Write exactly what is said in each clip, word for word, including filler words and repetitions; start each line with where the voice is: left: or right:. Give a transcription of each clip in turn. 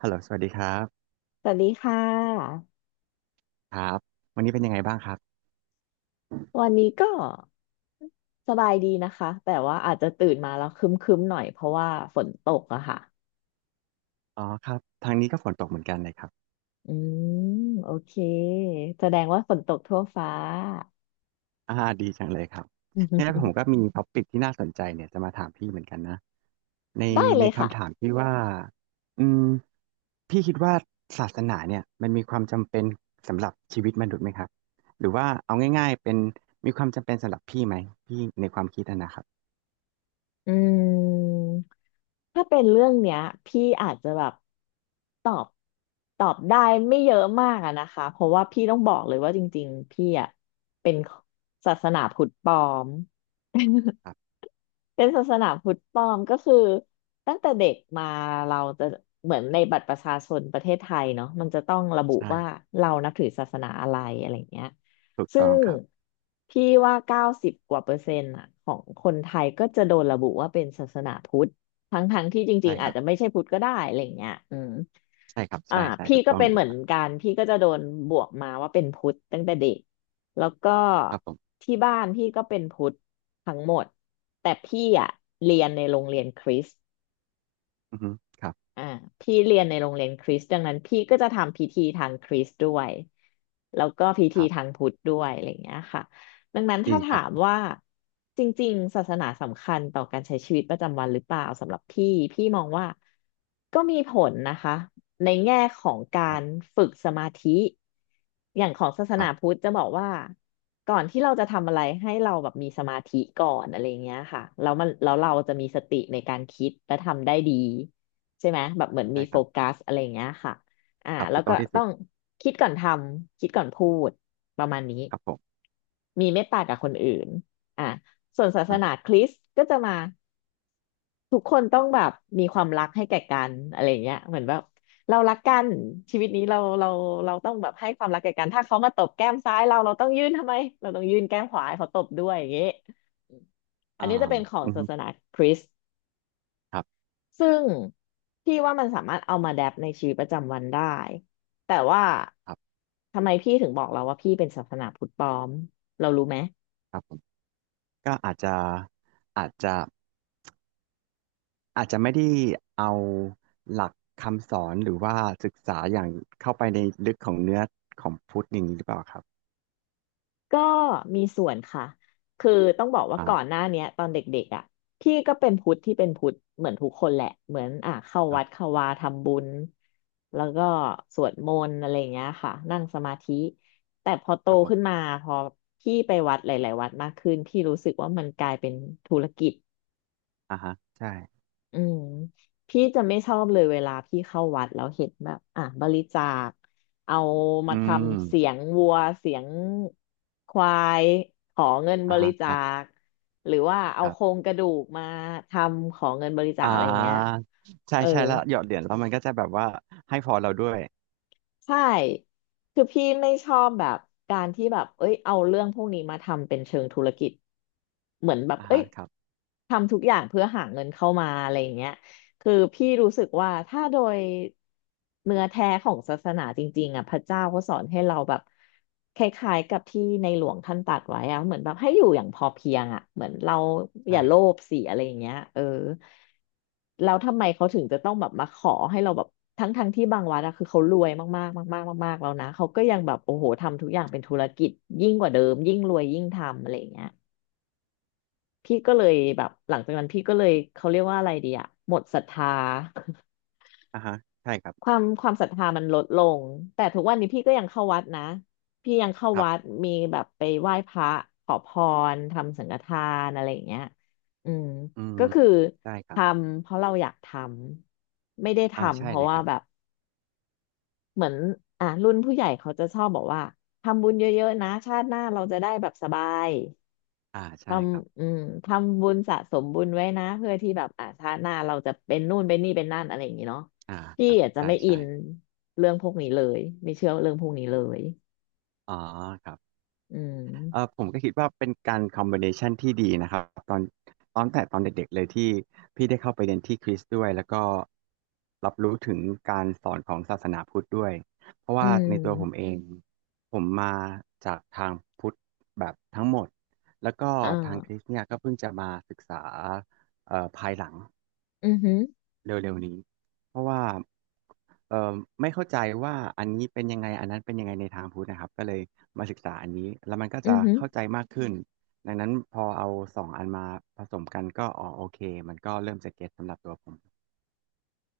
right: ฮัลโหลสวัสดีครับ
left: สวัสดีค่ะ
right: ครับวันนี้เป็นยังไงบ้างครับ
left: วันนี้ก็สบายดีนะคะแต่ว่าอาจจะตื่นมาแล้วครึ้มๆหน่อยเพราะว่าฝนตกอะค่ะ
right: อ๋อครับทางนี้ก็ฝนตกเหมือนกันเลยครับ
left: อืมโอเคแสดงว่าฝนตกทั่วฟ้า
right: อ่าดีจังเลยครับเนี่ยผมก็ มีท็อปิกที่น่าสนใจเนี่ยจะมาถามพี่เหมือนกันนะใน
left: ได้เล
right: ใน
left: ยค่ะ
right: คำถามที่ว่าอืมพี่คิดว่าศาสนาเนี่ยมันมีความจำเป็นสำหรับชีวิตมนุษย์ไหมครับหรือว่าเอาง่ายๆเป็นมีความจำเป็นสำหรับพี่ไหมพี่ในความคิดอะนะครับ
left: อืมถ้าเป็นเรื่องเนี้ยพี่อาจจะแบบตอบตอบได้ไม่เยอะมากอะนะคะเพราะว่าพี่ต้องบอกเลยว่าจริงๆพี่อะเป็นศาสนาพุทธปลอม
right: ครับ
left: เป็นศาสนาพุทธปลอมก็คือตั้งแต่เด็กมาเราจะเหมือนในบัตรประชาชนประเทศไทยเนาะมันจะต้องระบุว่า
right: ใช่
left: เรานับถือศาสนาอะไรอะไรเงี้ย
right: ถูก
left: ซึ่
right: ต้อง
left: ง
right: ครับ
left: พี่ว่าเก้าสิบกว่าเปอร์เซ็นต์อะของคนไทยก็จะโดนระบุว่าเป็นศาสนาพุทธทั้งๆที่จริ
right: ใช่
left: งๆ
right: ค
left: อาจ
right: รับ
left: จะไม่ใช่พุทธก็ได้อะไรเงี้ยอืม
right: ใช่ครับ
left: อ่า
right: ใช่ใช่
left: พี่
right: ถูก
left: ก็
right: ต้อง
left: เป็น
right: เล
left: เห
right: ย
left: มือ
right: ค
left: น
right: รับ
left: กันพี่ก็จะโดนบวกมาว่าเป็นพุทธตั้งแต่เด็กแล้วก็
right: ครับผม
left: ที่บ้านพี่ก็เป็นพุทธทั้งหมดแต่พี่อ่ะเร
right: อือฮึครับ
left: อ่าพี่เรียนในโรงเรียนคริสต์ดังนั้นพี่ก็จะทำพิธีทางคริสต์ด้วยแล้วก็พิธี
right: ครั
left: ทา
right: บ
left: งพุทธด้วยอะไรอย่างเงี้ยค่ะดังนั้นถ้า
right: ดีค
left: ถา
right: รั
left: ม
right: บ
left: ว่าจริงๆศาสนาสำคัญต่อการใช้ชีวิตประจำวันหรือเปล่าสำหรับพี่พี่มองว่าก็มีผลนะคะ ในแง่ของกา
right: ครั
left: ร
right: บ
left: ฝึกสมาธิอย่างของศาสนาพุทธจะบอกว่าก่อนที่เราจะทำอะไรให้เราแบบมีสมาธิก่อนอะไรเงี้ยค่ะแล้วมันแล้วเราจะมีสติในการคิดและทำได้ดีใช่ไหมแบบเหมือน
right: ใช่
left: มี
right: ค
left: โฟ
right: รับ
left: กัสอะไรเงี้ยค่ะอ่า
right: ครับ
left: แล้
right: ถู
left: ว
right: กต้
left: ก็
right: องที่สุ
left: ต้อ
right: ด
left: งคิดก่อนทำคิดก่อนพูดประมาณนี้
right: ครับผม
left: มีเมตตากับคนอื่นอ่าส่วนศาสนา
right: อ่า
left: คริสต์ก็จะมา ทุกคนต้องแบบมีความรักให้แก่กันอะไรเงี้ยเหมือนแบบเรารักกันชีวิตนี้เราเราเราต้องแบบให้ความรักแก่กันถ้าเขามาตบแก้มซ้ายเราเราต้องยื่นทำไมเราต้องยื่นแก้มขวาให้เขาตบด้วยอย่างเงี้ยอมอั
right: อ่า
left: นนี้จะเป็นของ
right: อื
left: ศา
right: ม
left: สนาคริสต์
right: ครับ
left: ซึ่งพี่ว่ามันสามารถเอามาแดปในชีวิตประจำวันได้แต่ว่า
right: ครับ
left: ทำไมพี่ถึงบอกเราว่าพี่เป็นศาสนาพุทธปลอมเรารู้ไหม
right: ครับผมก็อาจจะอาจจะอาจจะไม่ได้เอาหลักคำสอนหรือว่าศึกษาอย่างเข้าไปในลึกของเนื้อของพุทธอย่างนี้หรือเปล่าครับ
left: ก็มีส่วนค่ะ คือต้องบอกว่า
right: อ่า
left: ก่อนหน้าเนี้ยตอนเด็กๆอ่ะพี่ก็เป็นพุทธที่เป็นพุทธเหมือนทุกคนแหละเหมือนอ่ะเข้า
right: ครั
left: วัด
right: บ
left: เข้าวาทำบุญแล้วก็สวดมนต์อะไรอย่างเงี้ยค่ะนั่งสมาธิแต่พอโต
right: ครับผ
left: ขึ้นมา
right: ม
left: พอพี่ไปวัดหลายๆวัดมากขึ้นพี่รู้สึกว่ามันกลายเป็นธุรกิจ
right: อ่าฮะใช่
left: อืมพี่จะไม่ชอบเลยเวลาพี่เข้าวัดแล้วเห็นแบบอ่ะบริจาคเอามา
right: อื
left: ท
right: ม
left: ำเสียงวัวเสียงควายขอเงินบ
right: อ่า
left: ริ
right: ฮะค
left: จา
right: รับ
left: คหรือว่าเอา
right: ครั
left: โคร
right: บ
left: งกระดูกมาทำขอเงินบริจา
right: อ่
left: คอะไรอย่างเงี้ย
right: าใช่
left: เออ
right: ใช่แล้วหยอดเหรียญแล้วมันก็จะแบบว่าให้พอเราด้วย
left: ใช่คือพี่ไม่ชอบแบบการที่แบบเอ้ยเอาเรื่องพวกนี้มาทำเป็นเชิงธุรกิจเหมือนแบบ
right: อ่า
left: เอ้
right: ฮะ
left: ย
right: ครับ
left: ทำทุกอย่างเพื่อหาเงินเข้ามาอะไรอย่างเงี้ย คือพี่รู้สึกว่าถ้าโดยเนื้อแท้ของศาสนาจริงๆอ่ะพระเจ้าเขาสอนให้เราแบบคล้ายๆกับที่ในหลวงท่านตรัสไว้อ่ะเหมือนแบบให้อยู่อย่างพอเพียงอ่ะเหมือนเราอ
right: ใช่
left: ย่าโลภสิอะไรอย่างเงี้ยเออแล้วทำไมเขาถึงจะต้องแบบมาขอให้เราแบบทั้งๆทงที่บางวัดอะคือเขารวยมากๆมากๆมากๆแล้วนะเขาก็ยังแบบโอ้โหทำทุกอย่างเป็นธุรกิจยิ่งกว่าเดิมยิ่งรวยยิ่งทำอะไรอย่างเงี้ยพี่ก็เลยแบบหลังจากนั้นพี่ก็เลยเขาเรียกว่าอะไรดีอะหมดศรัทธา
right: อ่าฮะใช่ครั
left: ควา
right: บ
left: มความศรัทธามันลดลงแต่ทุกวันนี้พี่ก็ยังเข้าวัดนะพี่ยังเข้า
right: ครั
left: วัด
right: บ
left: มีแบบไปไหว้พระขอพรทำสังฆทานอะไรอย่างเงี้ยอืม
right: อืม
left: ก็คือ
right: ได้ค
left: ท
right: รับ
left: ำเพราะเราอยากทำไม่ได้
right: อ่า
left: ทำ
right: ใช่
left: เพราะ
right: เลย
left: ว่า
right: ครับ
left: แบบเหมือนอ่ะรุ่นผู้ใหญ่เขาจะชอบบอกว่าทำบุญเยอะๆนะชาติหน้าเราจะได้แบบสบาย
right: อ่า
left: ท
right: ใช่ครับ
left: ำอืมทำบุญสะสมบุญไว้นะเพื่อที่แบบอ่าชาติหน้าเราจะเป็นนู่นเป็นนี่เป็นนั่นอะไรอย่างนี้เนาะ
right: อ่า
left: พี่
right: ครับ
left: อาจจะ
right: ใช่
left: ไม่อิ
right: ใช่
left: นเรื่องพวกนี้เลยไม่เชื่อเรื่องพวกนี้เลย
right: อ๋อครับ
left: อื
right: เออ
left: ม
right: ผมก็คิดว่าเป็นการคอมบิเนชันที่ดีนะครับตอนตอนแต่ตอนเด็กๆเลยที่พี่ได้เข้าไปเรียนที่คริสต์ด้วยแล้วก็รับรู้ถึงการสอนของศาสนาพุทธด้วยเพราะ
left: อื
right: ว่าในตัวผม
left: ม
right: เองผมมาจากทางพุทธแบบทั้งหมดแล้วก็
left: อ่
right: ทางคริ
left: า
right: สต์เนี่ยก็เพิ่งจะมาศึกษาเอ่อภายหลัง
left: อือหือ
right: เร็วๆนี้เพราะว่าเอ่อไม่เข้าใจว่าอันนี้เป็นยังไงอันนั้นเป็นยังไงในทางพุทธนะครับก็เลยมาศึกษาอันนี้แล้วมันก็
left: อื
right: จะ
left: อหือ
right: เข้าใจมากขึ้นดังนั้นพอเอาสองอันมาผสมกันก็อ๋อโอเคมันก็เริ่มจะเก็ตสำหรับตัวผม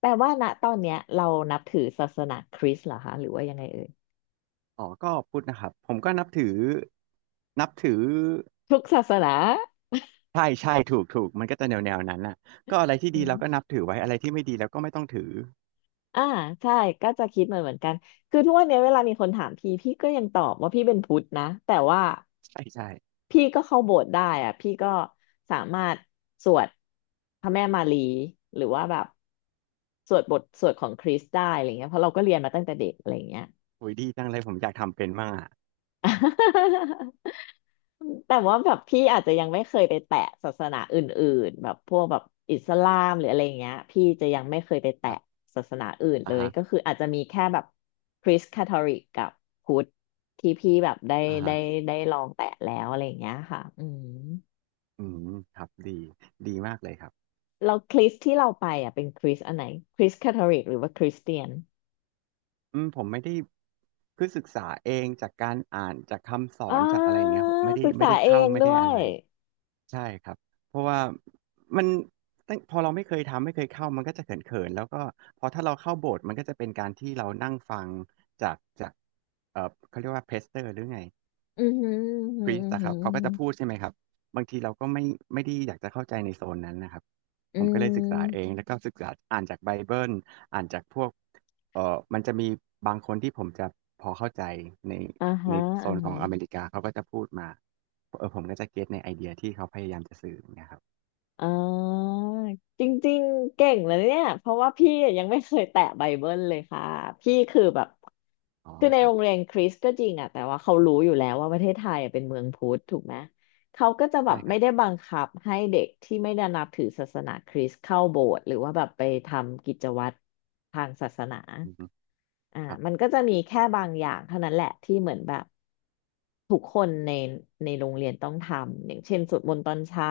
left: แปลว่าณตอนเนี้ยเรานับถือศาสนาคริสต์เหรอคะหรือว่ายังไงเอ่ย
right: อ๋อก็พุทธนะครับผมก็นับถือนับถือ
left: ทุกศาสนา
right: ใช่ใช่ถูกถูกมันก็จะแนวแนวนั้นน่ะก็อะไรที่ดีเราก็นับถือไว้อะไรที่ไม่ดีเราก็ไม่ต้องถือ
left: อ่าใช่ก็จะคิดเหมือนเหมือนกันคือทุกวันนี้เวลามีคนถามพี่พี่ก็ยังตอบว่าพี่เป็นพุทธนะแต่ว่า
right: ใช่ใช่
left: พี่ก็เข้าโบสถ์ได้อะพี่ก็สามารถสวดพระแม่มารีหรือว่าแบบสวดบทสวดของคริสต์ได้อะไรเงี้ยเพราะเราก็เรียนมาตั้งแต่เด็กอะไรเงี้ย
right: โอ้ยดีจังเลยผมอยากทำเป็นมากอะ
left: แต่ว่าแบบพี่อาจจะยังไม่เคยไปแตะศาสนาอื่นๆแบบพวกแบบอิสลามหรืออะไรอย่างเงี้ยพี่จะยังไม่เคยไปแตะ
right: ครับ
left: ศาสนาอื่นเล
right: อ่า
left: ย
right: ฮะ
left: ก็คืออาจจะมีแค่แบบคริสต์คาทอลิกกับพุทธที่พี่แบบได้
right: อ่า
left: ได้
right: ฮะ
left: ได้ลองแตะแล้วอะไรอย่างเงี้ยค่ะอืม
right: อืมครับดีดีมากเลยครับ
left: เราคริสต์ที่เราไปอ่ะเป็นคริสต์อันไหนคริสต์คาทอลิกหรือว่าคริสเตียน
right: อืมผมไม่ได้คือศึกษาเองจากการอ่านจากคำสอ
left: อ่
right: นจากอะไรอย่า
left: า
right: งเงี้ยครับไม่ได้
left: ศึก
right: ไม่
left: ษา
right: ได้
left: เอ
right: เข้า
left: ง
right: ไม่
left: ด้
right: ได้
left: ว
right: อะ
left: ย
right: ไรใช่ครับเพราะว่ามันตั้งพอเราไม่เคยทำไม่เคยเข้ามันก็จะเขินๆแล้วก็พอถ้าเราเข้าโบสถ์มันก็จะเป็นการที่เรานั่งฟังจากจากเออเขาเรียกว่าเพสเตอร์หรือไง
left: อือหืออือหื
right: พ
left: อ
right: รีส
left: อือห
right: อะครับเขาก็
left: ื
right: จะ
left: อ
right: พูดใช่ไหมครับบางทีเราก็ไม่ไม่ได้อยากจะเข้าใจในโซนนั้นนะครับ
left: อื
right: ผมก็เลยศึกษาเอง
left: ม
right: แล้วก็ศึกษาอ่านจากไบเบิลอ่านจากพวกเอ่อมันจะมีบางคนที่ผมจะพอเข้าใจใน
left: อ่า
right: ใน
left: ฮะ
right: โซ
left: อ่า
right: นของอเม
left: ฮะ
right: ริกาเขาก็จะพูดมาเออผมก็จะเก็ตในไอเดียที่เขาพยายามจะสื่อเนะครับ
left: อ่าจริงๆ เก่งเลยเนี่ย เพราะว่าพี่ยังไม่เคยแตะไบเบิลเลยค่ะ พี่คือแบบ
right: อ๋อ
left: คือใน
right: ครั
left: โร
right: บ
left: งเรียนคริสต์ก็จริงอะแต่ว่าเขารู้อยู่แล้วว่าประเทศไทยอะเป็นเมืองพุทธถูกไหม เขาก็จะแบ
right: ใช่
left: บ
right: ค
left: ไม่
right: รับ
left: ได้บังคับให้เด็กที่ไม่ได้นับถือศาสนาคริสต์เข้าโบสถ์หรือว่าแบบไปทำกิจวัตรทางศาสนา
right: อืม
left: อ่า
right: ครับ
left: มันก็จะมีแค่บางอย่างเท่านั้นแหละที่เหมือนแบบ ทุกคนในในโรงเรียนต้องทำอย่างเช่นสวดมนต์ตอนเช้า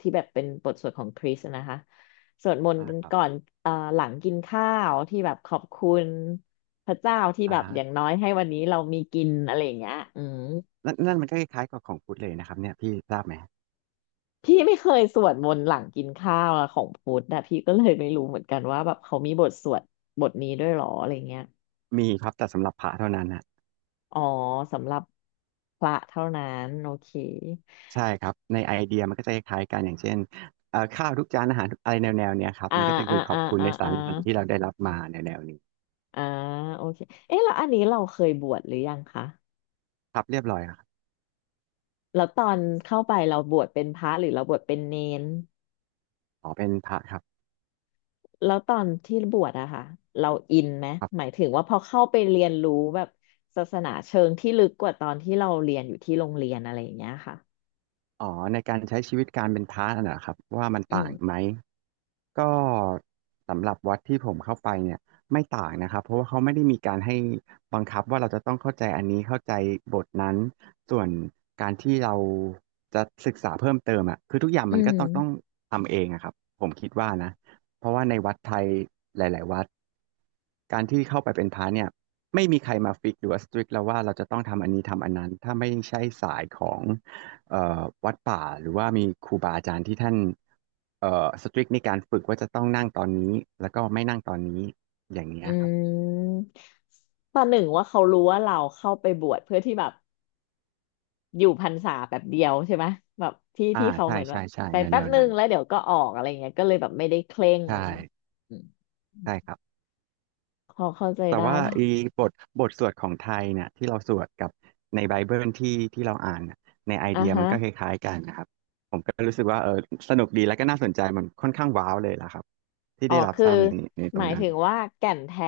left: ที่แบบเป็นบทสวดของคริสต์นะคะสวดมนต์
right: อ่า
left: กัน
right: ครับ
left: ก่อนเอ่อหลังกินข้าวที่แบบขอบคุณพระเจ้าที่
right: อ่า
left: แบบอย่าง
right: ฮะ
left: น้อยให้วันนี้เรามีกินอะไรอย่างเงี้ยอืม
right: นั่นนั่นมันก็คล้ายๆกับของพุทธเลยนะครับเนี่ยพี่ทราบไหม
left: พี่ไม่เคยสวดมนต์หลังกินข้าวอะของพุทธนะพี่ก็เลยไม่รู้เหมือนกันว่าแบบเขามีบทสวดบทนี้ด้วยเหรออะไรเงี้ย
right: มีครับแต่สำหรับพระเท่านั้นนะ
left: อ๋อสำหรับพระเท่านั้นโอเค
right: ใช่ครับในไอเดียมันก็จะคล้ายๆกันอย่างเช่นเอ่อข้าวทุกจานอาหารอะไรแนวๆเนี้ยครับ
left: อ่า
right: มันก็จะ
left: อ่า
right: คือขอ
left: อ่า
right: บคุณ
left: อ่า
right: ในสา
left: อ่า
right: รอาหารที่เราได้รับมาในแนวนี้
left: อ่าโอเคเอ๊ะแล้วอันนี้เราเคยบวชหรือยังคะ
right: ครับเรียบร้อยครับ
left: แล้วตอนเข้าไปเราบวชเป็นพระหรือเราบวชเป็นเนน
right: ขอเป็นพระครับ
left: แล้วตอนที่บวชอะค่ะเราอินไหม
right: ครั
left: หมาย
right: บ
left: ถึงว่าพอเข้าไปเรียนรู้แบบศาสนาเชิงที่ลึกกว่าตอนที่เราเรียนอยู่ที่โรงเรียนอะไรอย่างเงี้ยค่ะ
right: อ๋อในการใช้ชีวิตการเป็นพระน่ะครับว่ามัน
left: อืม
right: ต่างไหม ก็สำหรับวัดที่ผมเข้าไปเนี่ยไม่ต่างนะครับเพราะว่าเขาไม่ได้มีการให้บังคับว่าเราจะต้องเข้าใจอันนี้เข้าใจบทนั้นส่วนการที่เราจะศึกษาเพิ่มเติมอ่ะคือทุกอย่าง
left: อื
right: มัน
left: ม
right: ก็ต้องต้องทำเองอะครับผมคิดว่านะเพราะว่าในวัดไทยหลายๆวัดการที่เข้าไปเป็นพระเนี่ยไม่มีใครมาฟิกหรือว่าสตริกแล้วว่าเราจะต้องทำอันนี้ทำอันนั้นถ้าไม่ใช่สายของเอ่อวัดป่าหรือว่ามีครูบาอาจารย์ที่ท่าน เอ่อสตริกในการฝึกว่าจะต้องนั่งตอนนี้แล้วก็ไม่นั่งตอนนี้อย่างเงี้
left: อื
right: ยครับ
left: มประหนึ่งว่าเขารู้ว่าเราเข้าไปบวชเพื่อที่แบบ อยู่พรรษาแบบเดียวใช่ไหมแบบที่ที่
right: อ่า
left: เขาเห
right: ใช่
left: มือนว่า
right: ใช่ใช่
left: ไป
right: แนว
left: แป๊
right: แน
left: บ
right: ว
left: นึง
right: นั้น
left: แล้วเดี๋ยวก็ออกอะไรเงี้ยก็เลยแบบไม่ได้เคร่ง
right: ใช่
left: อืม
right: ใช่ครับ
left: พอเข้าใจ
right: แต่
left: ได้
right: ว่า
left: พะ
right: ไอีบทบทสวดของไทยเนี่ยที่เราสวดกับในไบเบิลที่ที่เราอ่านน่ะในไอ
left: อ่ะ
right: เดีย
left: ฮะ
right: มันก็คล้ายๆกันนะครับผมก็รู้สึกว่าเออสนุกดีแล้วก็น่าสนใจมันค่อนข้างว้าวเลยล่ะครับที่
left: อ๋อ
right: ได้รับ
left: คือ
right: ทราบในในต
left: ห
right: ร
left: มา
right: ง
left: ย
right: นั้น
left: ถึงว่าแก่นแท้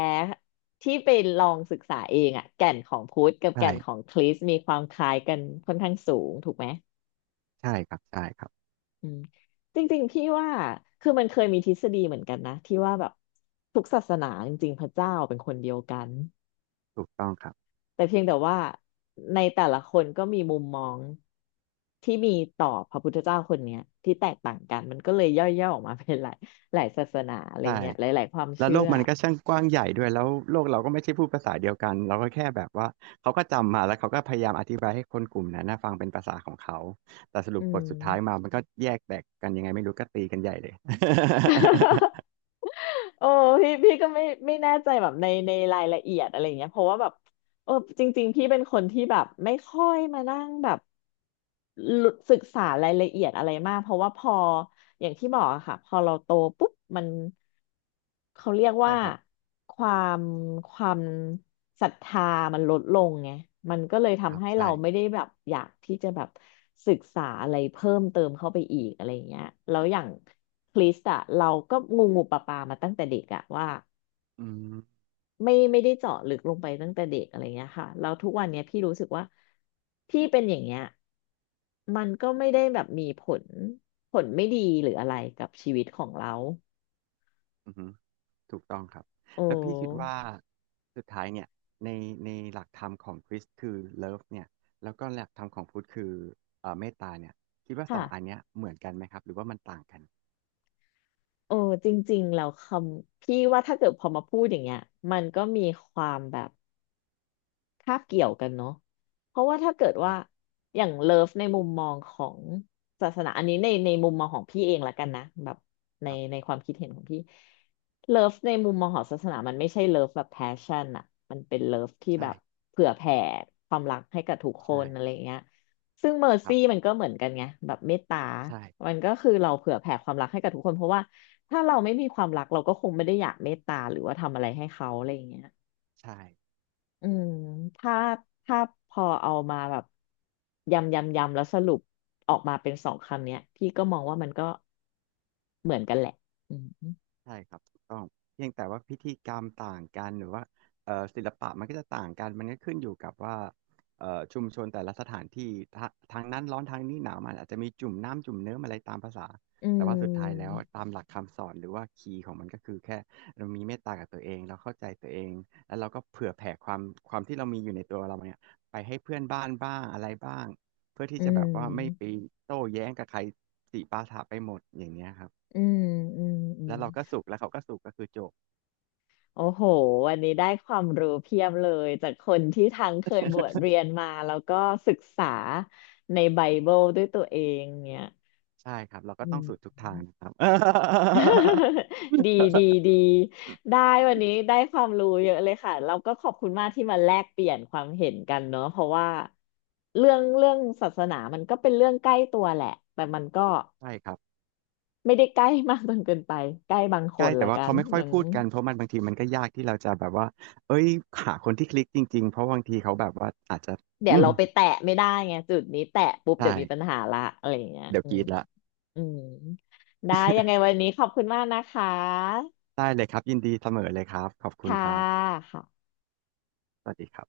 left: ที่ไปลองศึกษาเองอะแก่นของพุทธกับแก่
right: ใช่
left: นของคริสต์มีความคล้ายกันค่อนข้างสูงถูกไหม
right: ใช่ครับใช่ครับ
left: อืมจริงๆพี่ว่าคือมันเคยมีทฤษฎีเหมือนกันนะที่ว่าแบบทุกศาสนาจริงๆพระเจ้าเป็นคนเดียวกัน
right: ถูกต้องครับ
left: แต่เพียงแต่ว่าในแต่ละคนก็มีมุมมองที่มีต่อพระพุทธเจ้าคนเนี้ยที่แตกต่างกันมันก็เลยย่อยๆออกมาเป็นหลายหลายศาสนาอะไร
right: ใช่
left: เงี้ยหลายๆความ
right: แล้ว
left: เชื่
right: โล
left: อ
right: กมันก็ช่างกว้างใหญ่ด้วยแล้วโลกเราก็ไม่ใช่พูดภาษาเดียวกันเราก็แค่แบบว่าเขาก็จำมาแล้วเขาก็พยายามอธิบายให้คนกลุ่มนั้นนะฟังเป็นภาษาของเขาแต่สรุ
left: อื
right: ปบท
left: ม
right: สุดท้ายมามันก็แยกแตกกันยังไงไม่รู้ก็ตีกันใหญ่เลย
left: โอ้พี่พี่ก็ไม่ไม่แน่ใจแบบในในรายละเอียดอะไรเงี้ยเพราะว่าแบบ เออจริงๆพี่เป็นคนที่แบบไม่ค่อยมานั่งแบบลุศึกษารายละเอียดอะไรมากเพราะว่าพออย่างที่บอกอะค่ะพอเราโตปุ๊บมันเขาเรียก
right: ใช่
left: ว่า
right: ครับ
left: ความความศรัทธามันลดลงไงมันก็เลย
right: ครั
left: ทำ
right: บ
left: ให้เรา
right: ใช่
left: ไม่ได้แบบอยากที่จะแบบศึกษาอะไรเพิ่มเติมเข้าไปอีกอะไรอย่างเงี้ยแล้วอย่างคริสต์อะเราก็งูงูปลาปลามาตั้งแต่เด็กอะว่า
right: อืม
left: ไม่ไม่ได้เจาะลึกลงไปตั้งแต่เด็กอะไรเงี้ยค่ะแล้วทุกวันเนี้ยพี่รู้สึกว่าพี่เป็นอย่างเงี้ยมันก็ไม่ได้แบบมีผลผลไม่ดีหรืออะไรกับชีวิตของเรา
right: อืมถูกต้องครับ
left: โอ้
right: แล้วพี่คิดว่าสุดท้ายเนี่ยในในหลักธรรมของคริสต์คือเลิฟเนี่ยแล้วก็หลักธรรมของพุทธคือเอ่อเมตตาเนี่ยคิดว่าส
left: ค่ะ
right: องอันเนี้ยเหมือนกันไหมครับหรือว่ามันต่างกัน
left: โอ้จริงๆแล้วคำพี่ว่าถ้าเกิดพอมาพูดอย่างเงี้ยมันก็มีความแบบ คาบเกี่ยวกันเนาะเพราะว่าถ้าเกิดว่า
right: คร
left: อย่างเลิฟในมุมมองของศาสนาอันนี้ในในมุมมองของพี่เองละกันนะแบบใน
right: ับ
left: ในความคิดเห็นของพี่เลิฟในมุมมองของศาสนามันไม่ใช่เลิฟแบบแพชชั่นอะมันเป็นเลิฟที่แบ
right: ใช่
left: บเผื่อแผ่ความรักให้กับทุกค
right: ใช่
left: นอะไรอย่างเงี้ยซึ่งเมอร์
right: ครั
left: ซี่มั
right: บ
left: นก็เหมือนกันไงแบบเมตตา
right: ใช่
left: มันก็คือเราเผื่อแผ่ความรักให้กับทุกคนเพราะว่าถ้าเราไม่มีความรักเราก็คงไม่ได้อยากเมตตาหรือว่าทำอะไรให้เขาอะไรอย่างเงี้ย
right: ใช่
left: อืมถ้าถ้าพอเอามาแบบยำยำยำแล้วสรุปออกมาเป็นสองคำเนี้ยพี่ก็มองว่ามันก็เหมือนกันแหละอืม
right: ใช่ครับถูกต้องเพียงแต่ว่าพิธีกรรมต่างกันหรือว่าเอ่อศิลปะมันก็จะต่างกันมันก็ขึ้นอยู่กับว่าเอ่อชุมชนแต่ละสถานที่ทะทางนั้นร้อนทางนี้หนาวมันอาจจะมีจุ่มน้ำจุ่มเนื้อมอะไรตามภาษา
left: อื
right: แต่ว่าสุดท้ายแล้ว
left: ม
right: ตามหลักคำสอนหรือว่าคีย์ของมันก็คือแค่เรามีเมตตากับตัวเองเราเข้าใจตัวเองแล้วเราก็เผื่อแผ่ความความที่เรามีอยู่ในตัวเราเนี่ยไปให้เพื่อนบ้านบ้างอะไรบ้างเพื่อ
left: อื
right: ที่จะแบบว่าไม่ไป
left: ม
right: โต้แย้งกับใครสิปาถะไปหมดอย่างเนี้ยครับ
left: อืมอืมอืม
right: แล้วเราก็สุกแล้วเขาก็สุกก็คือจบ
left: โอ้โหวันนี้ได้ความรู้เพียบเลยจากคนที่ทั้งเคยบวชเรียนมาแล้วก็ศึกษาในไบเบิลด้วยตัวเองเนี่ย
right: ใช่ครับเราก็
left: อื
right: ต้อง
left: ม
right: สูดทุกทางนะครับ
left: ดีดีดีได้วันนี้ได้ความรู้เยอะเลยค่ะเราก็ขอบคุณมากที่มาแลกเปลี่ยนความเห็นกันเนอะเพราะว่าเรื่องเรื่องศาสนามันก็เป็นเรื่องใกล้ตัวแหละแต่มันก็
right: ใช่ครับ
left: ไม่ได้ใกล้มากจนเกินไปใกล้บางค
right: ใช่
left: น
right: แต่
left: ละ
right: ว่า
left: กั
right: เขา
left: น
right: ไม่ค่
left: อื
right: อย
left: ม
right: พูดกันเพราะมันบางทีมันก็ยากที่เราจะแบบว่าเอ้ยหาคนที่คลิกจริงๆเพราะบางทีเขาแบบว่าอาจจะ
left: เดี๋ย
right: อื
left: ว
right: ม
left: เราไปแตะไม่ได้ไงจุดนี้แตะปุ๊บเดี๋
right: ใช่
left: ยวมีปัญหาละอะไรอย่างเงี้ย
right: เดี๋ยว
left: อื
right: กรี
left: ม
right: ดละ
left: อืมได้ยังไง วันนี้ขอบคุณมากนะคะ
right: ได้เลยครับยินดีเสมอเลยครับขอบคุณ
left: ค่ะ
right: ครับ
left: ค่ะ
right: สวัสดีครับ